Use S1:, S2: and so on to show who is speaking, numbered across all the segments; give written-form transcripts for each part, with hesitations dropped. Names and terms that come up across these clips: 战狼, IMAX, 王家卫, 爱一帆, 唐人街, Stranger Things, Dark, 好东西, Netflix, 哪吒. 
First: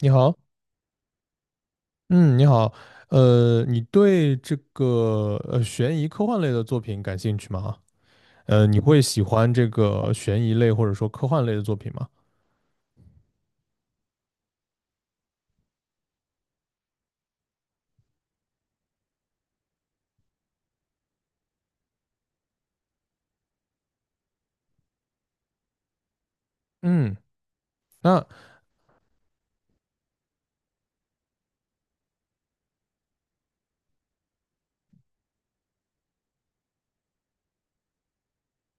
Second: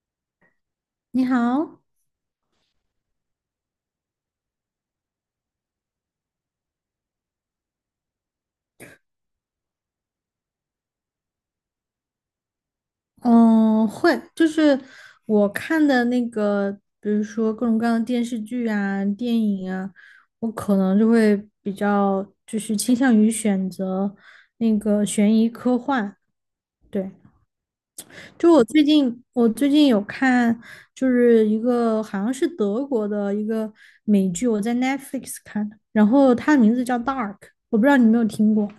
S1: 你好，
S2: 你好，
S1: 嗯，你好，你对这个悬疑科幻类的作品感兴趣吗？你会喜欢这个悬疑类或者说科幻类的作品吗？
S2: 嗯，会，我看的比如说各种各样的电视剧啊、电影啊，我可能就会比较就是倾向于选择那个悬疑科幻。对，
S1: 嗯，那
S2: 就我最近我最近有看，就是一个好像是德国的一个美剧，我在 Netflix 看的，然后它的名字叫《Dark》，我不知道你有没有听过。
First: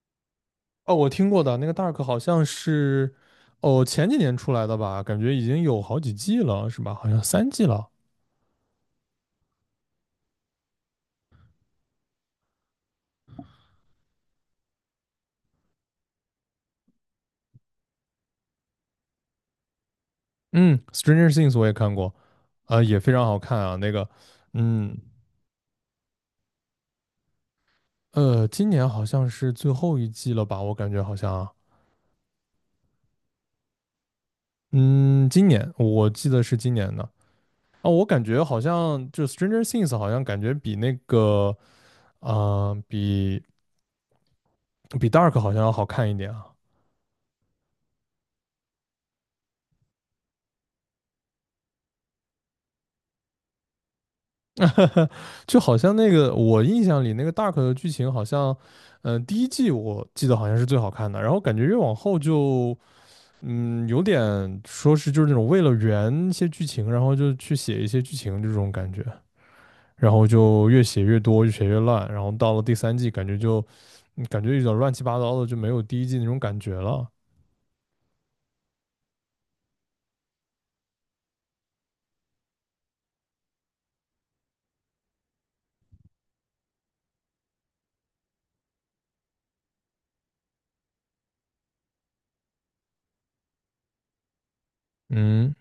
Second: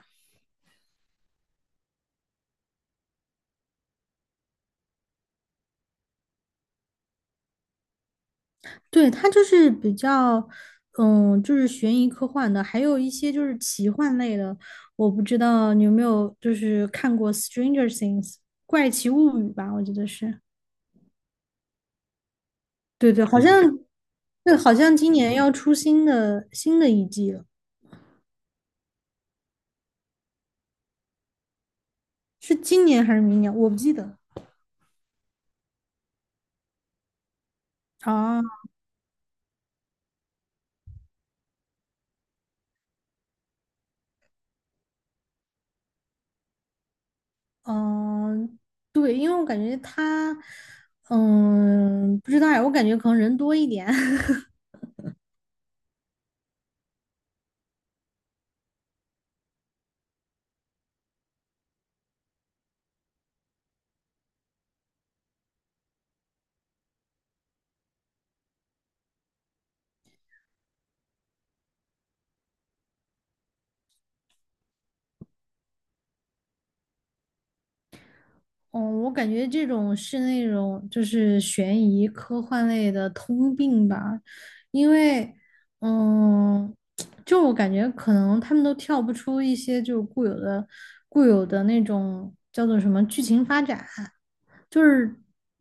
S1: 哦，我听过的那个 Dark 好像是哦前几年出来的吧，感觉已经有好几季了，是吧？好像三季了。
S2: 对，它就是比较，嗯，就是悬疑科幻的，还有一些就是奇幻类的。我不知道你有没有看过《Stranger Things》怪奇物语吧？我记得是，
S1: 嗯，Stranger Things 我也看过，也非
S2: 对
S1: 常
S2: 对，
S1: 好
S2: 好像，
S1: 看啊。那个，
S2: 对，好
S1: 嗯，
S2: 像今年要出新的一季了，
S1: 今年好像是最后一季了吧？我感觉好像啊。
S2: 是今年还是明年？我不记得。
S1: 嗯，今年我记得是今年的啊，我感
S2: 啊，
S1: 觉好像就 Stranger Things 好像感觉比那个啊、呃比比 Dark 好像要好看一点啊，
S2: 嗯，对，因为我感觉它，不知道呀，我感觉可能人多一点。
S1: 就好像那个我印象里那个 Dark 的剧情好像，第一季我记得好像是最好看的，然后感觉越往后就有点说是就是那种为了圆一些剧情，然后就去写一些剧情这种感觉，然后就越写越多，越写越烂，然后到了第三季，感觉有点乱七八糟的，就没有第一季那种感觉了。
S2: 嗯，我感觉这种是那种就是悬疑科幻类的通病吧，因为，嗯，就我感觉可能他们都跳不出一些固有的那种叫做什么剧情发展，就是
S1: 嗯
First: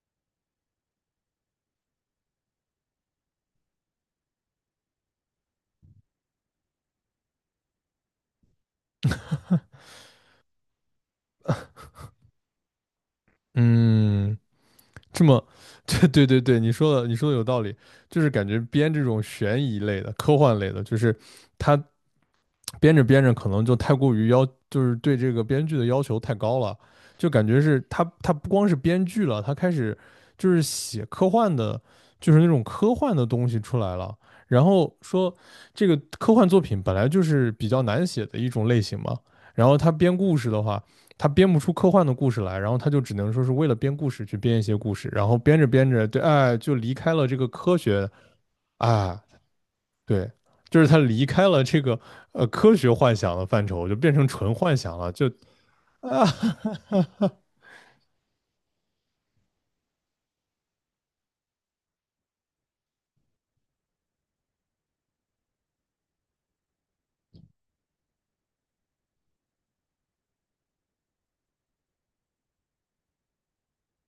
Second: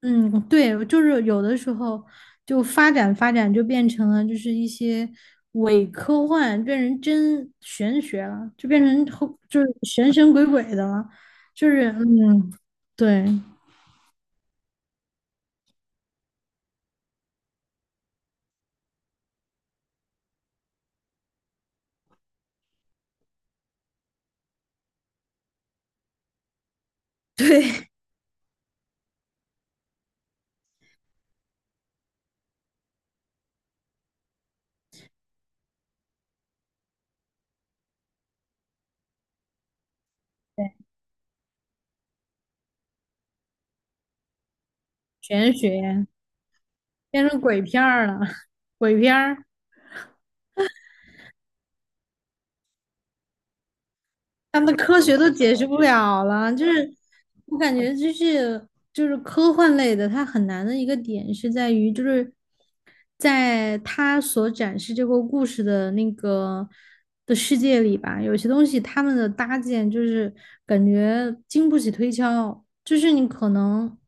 S2: 嗯，对，就是有的时候就发展就变成了就是一些伪科幻，变成真玄学了，就变成后就是神神鬼鬼的了，就是嗯，对。
S1: 嗯，这么 对对对，你说的有道理，就是感觉编这种悬疑类的、科幻类的，就是它编着编着可能就太过于要，就是对这个编剧的要求太高了，就感觉是他不光是编剧了，他开始就是写科幻的，就是那种科幻的东西出来了。然后说这个科幻作品本来就是比较难写的一种类型嘛，然后他编故事的话，他编不出科幻的故事来，然后他就只能说是为了编故事去编一些故事，然后
S2: 玄
S1: 编着编着，
S2: 学
S1: 对，哎，就离开了
S2: 变
S1: 这
S2: 成
S1: 个
S2: 鬼
S1: 科
S2: 片儿
S1: 学
S2: 了，鬼片
S1: 啊，
S2: 儿，
S1: 对，就是他离开了这个科学幻想的范畴，就变成纯
S2: 他们
S1: 幻
S2: 的
S1: 想
S2: 科
S1: 了，
S2: 学
S1: 就
S2: 都解释不了了。我感觉就是科幻类的，它很难的一个点是在于，在他所展示这个故事的那个世界里吧，有些东西他们的搭建感觉经不起推敲，就是你可能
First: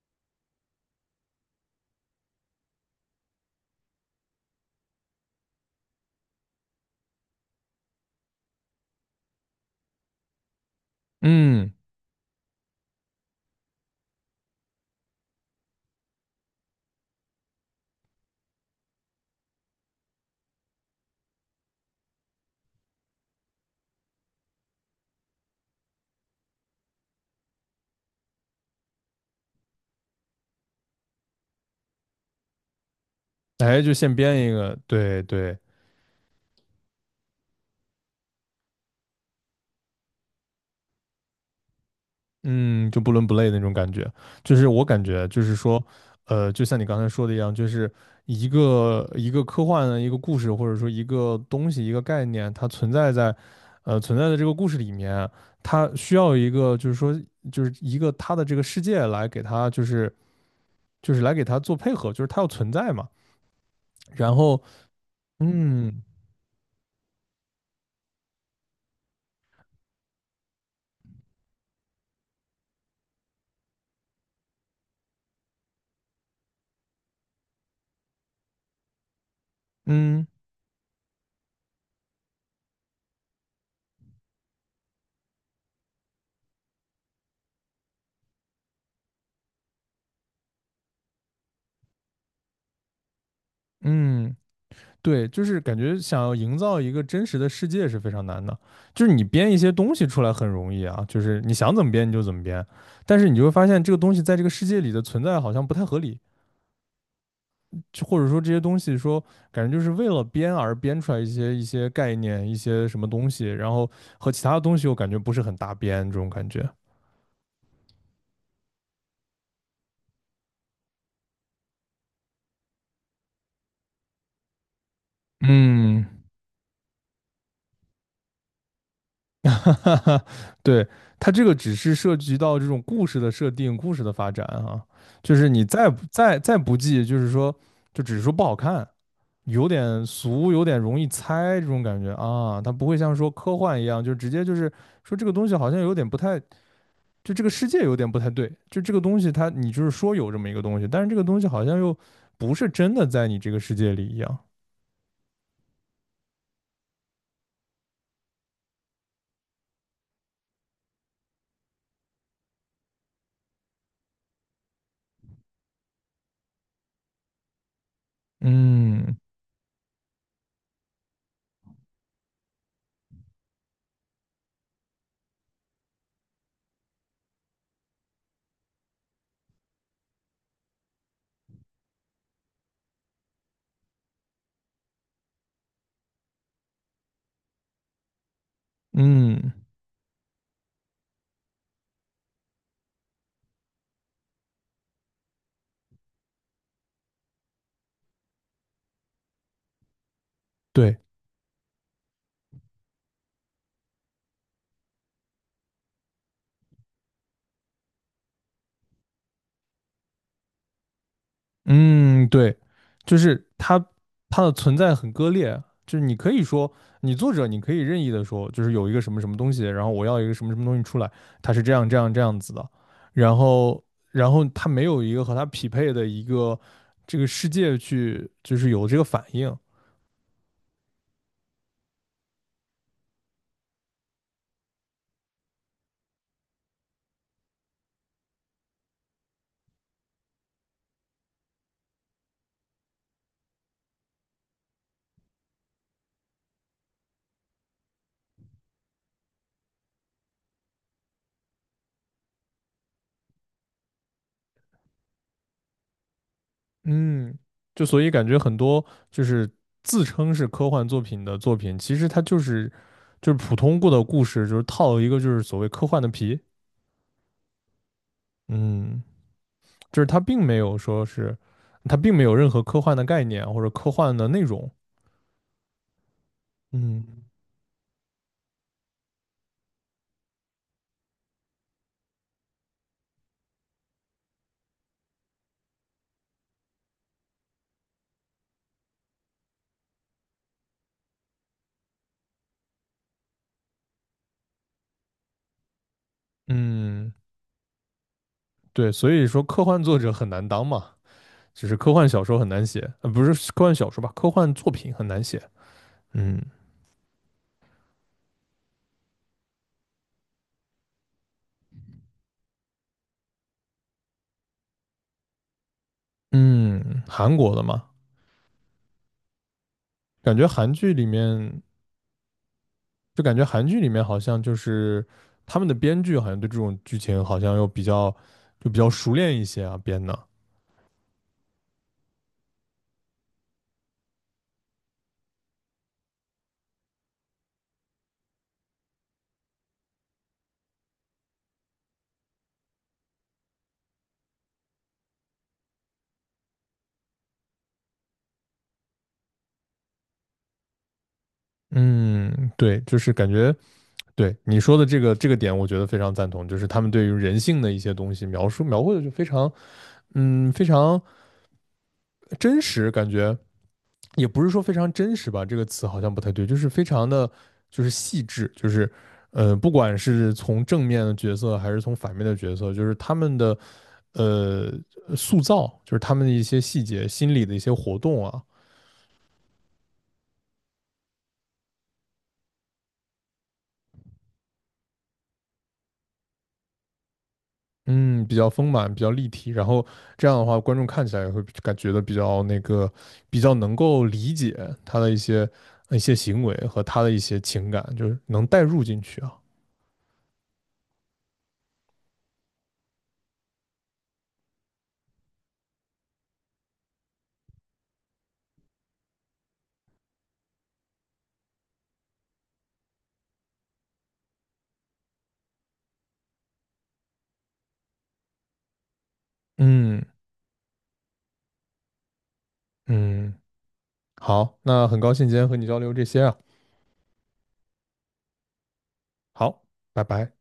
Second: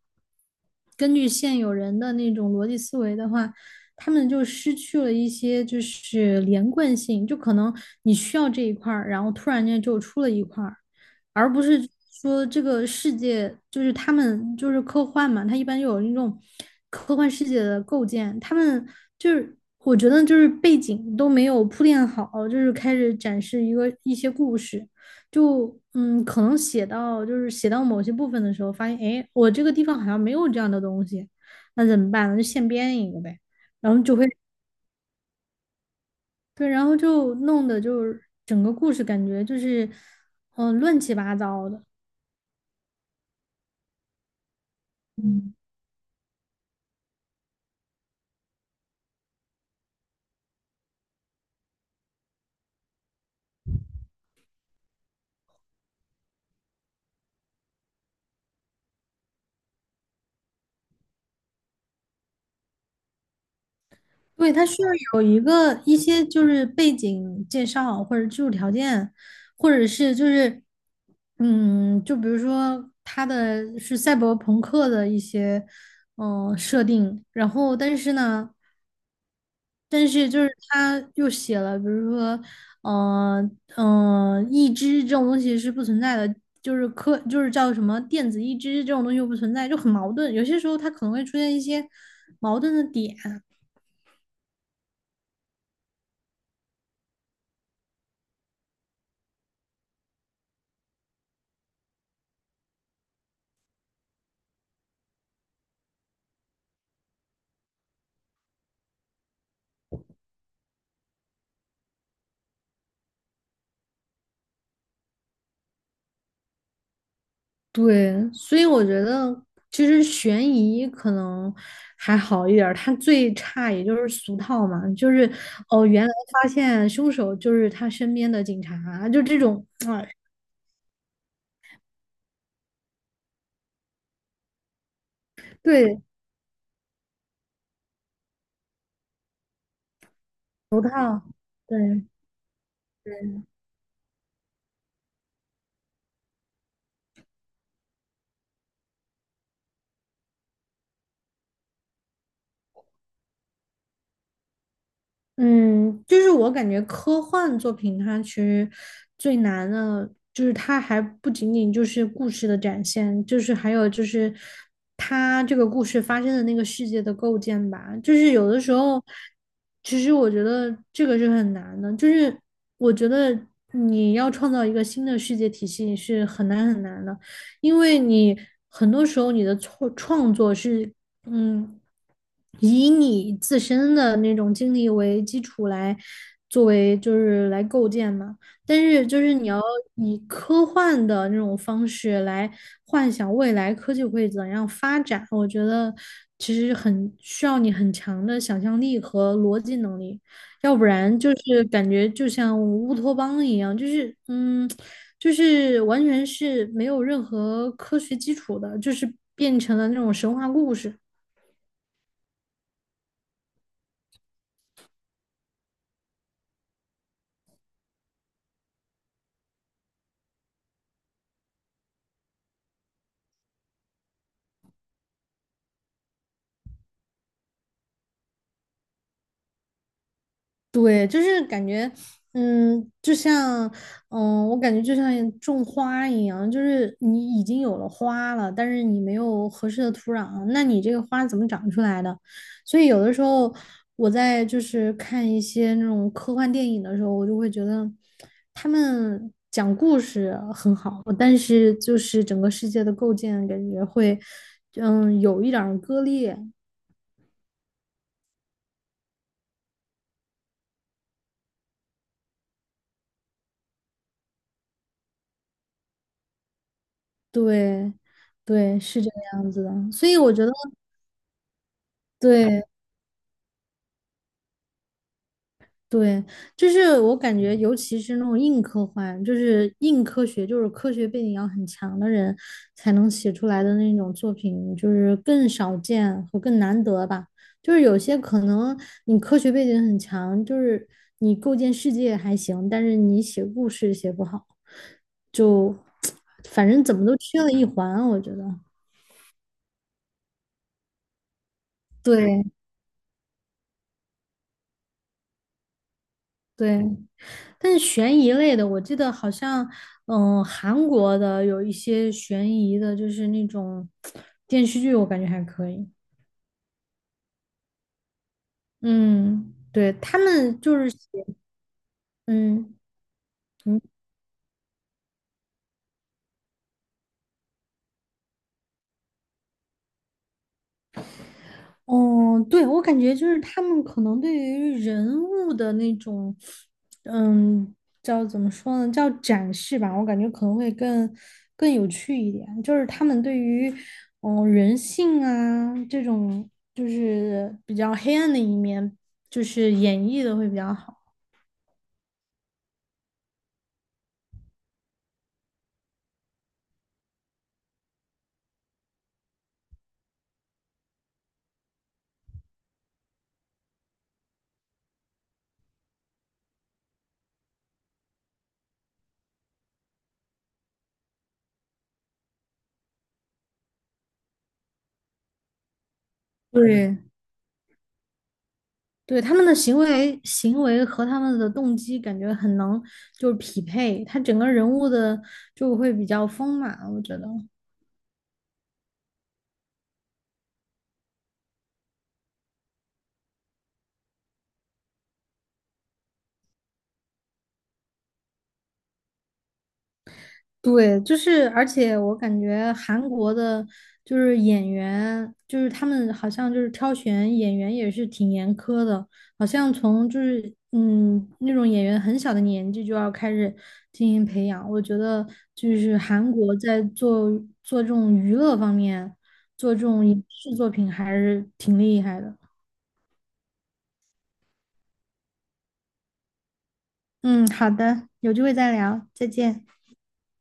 S2: 根据现有人的那种逻辑思维的话。他们就失去了一些就是连贯性，就可能你需要这一块儿，然后突然间就出了一块儿，而不
S1: 嗯，
S2: 是说这个世界就是他们就是科幻嘛，它一般有那种科幻世界的构建，他们就是我觉得就是背景都没有铺垫好，就是开始展示一个一些故事，可能写到某些部分的时候，发现哎，我这个地方好像没有这样的东西，那怎么办呢？就现编一个呗，
S1: 哎，就
S2: 然后
S1: 现
S2: 就会
S1: 编一个，对对，
S2: 对，然后就弄得就是整个故事感觉就是乱七八糟的。
S1: 嗯，就不伦不类的那种感觉。就是我感觉，就
S2: 嗯。
S1: 是说，就像你刚才说的一样，就是一个科幻的一个故事，或者说一个东西、一个概念，它存在的这个故事里面，它需要一个就是说就是一个它的这个世界来给它就是来给它做配合，就是它要存在嘛。然
S2: 对，
S1: 后
S2: 它需要有一个一
S1: 嗯
S2: 些就是背景介绍，或者技术条件，或者是就是嗯，就比如说它的是赛博朋克的一些设定，然后但是呢，但
S1: 嗯
S2: 是就是它又写了，比如说义肢这种东西是不存在的，就是科就是叫什么电子义肢这种东西又不存在，就很矛盾。有些时候它可能会出现一些矛盾的点。
S1: 嗯，对，就是感觉想要营造一个真实的世界是非常难的，就是你编一些东西出来很容易啊，就是你想怎么编你就怎么编，但是你就会发现这个东西在这个世界里的存在好像不太合理，就或者说这些东西说感觉就是为了编而编出来一些概念一些什么东西，然后和其他的东西又感觉不是很搭边这种感觉。
S2: 对，所以我觉得其实悬疑可能还好一点儿，它最差也就是俗套嘛，就是哦，原
S1: 嗯。
S2: 来发现凶手就是他身边的警察，就这 种
S1: 哈哈
S2: 啊，
S1: 哈，对，它这个只是涉及到这种故事的设定、故事的发展啊，就是你再
S2: 对，
S1: 不再再不济，就是说，就只是说不好看，有点俗，有点
S2: 俗
S1: 容易
S2: 套，
S1: 猜这种感
S2: 对。
S1: 觉啊。它不会像说科幻一样，就直接就是说这个东西好像有点不太，就这个世界有点不太对，就这个东西它你就是说有这么一个东西，但是这个东西好像又不是真的在你这个世界里一样。
S2: 嗯，就是我感觉科幻作品它其实最难的，就是它还不仅仅就是故事的展现，就是还有就是它这个故事发生的那个世界的构建吧。就是有的时候，
S1: 嗯
S2: 其实我觉得这个是很难的，就是我觉得你要创造一个新的世界体系是很难的，因为你很多时候你的创作是嗯，以你自身的那种经历为基础来作为就是来构建嘛，但是就是你
S1: 嗯，
S2: 要以科幻的那种方式来幻想未来科技会怎样发展，我觉得其实很需要你很强的想象力和逻辑能力，要不
S1: 对。
S2: 然就是感觉就像乌托邦一样，就是完全是没有任何科学基础的，就是变成了那种神话故事。
S1: 嗯，对，就是它的存在很割裂，就是你可以说，你作者你可以任意的说，就是有一个什么什么东西，然后我要一个什么什么东西出来，它是这样这样这样子的，然后然后它没有一个和它匹配的一个这个世界去，就是有这个反应，
S2: 对，就是感觉，嗯，就像，嗯，我感觉就像种花一样，就是你已经有了花了，但是你没有合适的土壤，那你这个花怎么长出来的？所以有的时候我在就是看一些那种科幻电影的时候，我就会觉得他们讲故事很好，但是就是整个世界的构建感觉会，有一点儿割裂。
S1: 嗯，就所以感觉很多就是自称是科幻作品的作品，其实它就是普通过的故事，就是套一个就是所谓科幻的皮，
S2: 对，对,
S1: 嗯。
S2: 是这个样子的，
S1: 就是
S2: 所以我觉得
S1: 它并没有任何
S2: 对。
S1: 科幻的概念或者科幻的内容。
S2: 对，就是我
S1: 嗯
S2: 感觉，尤其是那种硬科幻，就是硬科学，就是科学背景要很强的人才能写出来的那种作品，就是更少见和更难得吧。就是有些可能你科学背景很强，就是你构建世界还行，但是你写故事写不好，就 反正怎么
S1: 嗯，
S2: 都缺了一环啊，我觉得。
S1: 对，所以说科幻作者很难当嘛，只是科幻小说
S2: 对，
S1: 很难写，不是科幻小说吧，科幻作品很难写。嗯
S2: 对,但是悬疑类的，我记得好像，韩国的有一些悬疑的，就是那种电视剧，我感觉还可以。
S1: 嗯，韩国的嘛，
S2: 嗯，对，他
S1: 感觉
S2: 们
S1: 韩
S2: 就是
S1: 剧
S2: 写，
S1: 里面
S2: 嗯，
S1: 感觉韩
S2: 你
S1: 剧里面好像就是他们的编剧好像对这种剧情好像又比较熟练一些啊编的。
S2: 哦，对，我感觉就是他们可能对于人物的那种，嗯，叫怎么说呢，叫展示吧，我感觉可能会更有趣一点。就是他们对于，人性啊这种，就是比较黑暗的一面，就是演绎的会比较好。
S1: 嗯，对，就是感觉对你说的这个点，我觉得非常赞同，就是他们对于人性的一些东西描述描绘的就非常，嗯，非常真实，感觉也不是说非常真实吧，这个词好像不太对，就是非常的，就是细致，就是，不管是从正面的角色还是从反面的角色，就是他们的呃塑造，就是他们的一些细
S2: 对，
S1: 节、心理的一些活动啊，
S2: 对，他们的行为和他们的动机感觉很能就是匹配，他整个人物的就会比较丰满，我觉得。
S1: 嗯，比较丰满，比较立体，然后这样的话，观众看起来也会感觉的比较那个，比较能够理解他的一些行为和他的一些情感，就是能带入进去啊。
S2: 对，就是，而且我感觉韩国的，就是演员，就是他们好像就是挑选演员也是挺严苛的，好像从那种演员很小的年纪就要开始进行培养。我觉得就是韩国在做这种娱乐方面，做这
S1: 嗯
S2: 种影视作品还是挺厉害的。
S1: 嗯，好，那很高兴今天和你交流这些啊。
S2: 嗯，好的，有机会再聊，再
S1: 好，
S2: 见。
S1: 拜拜。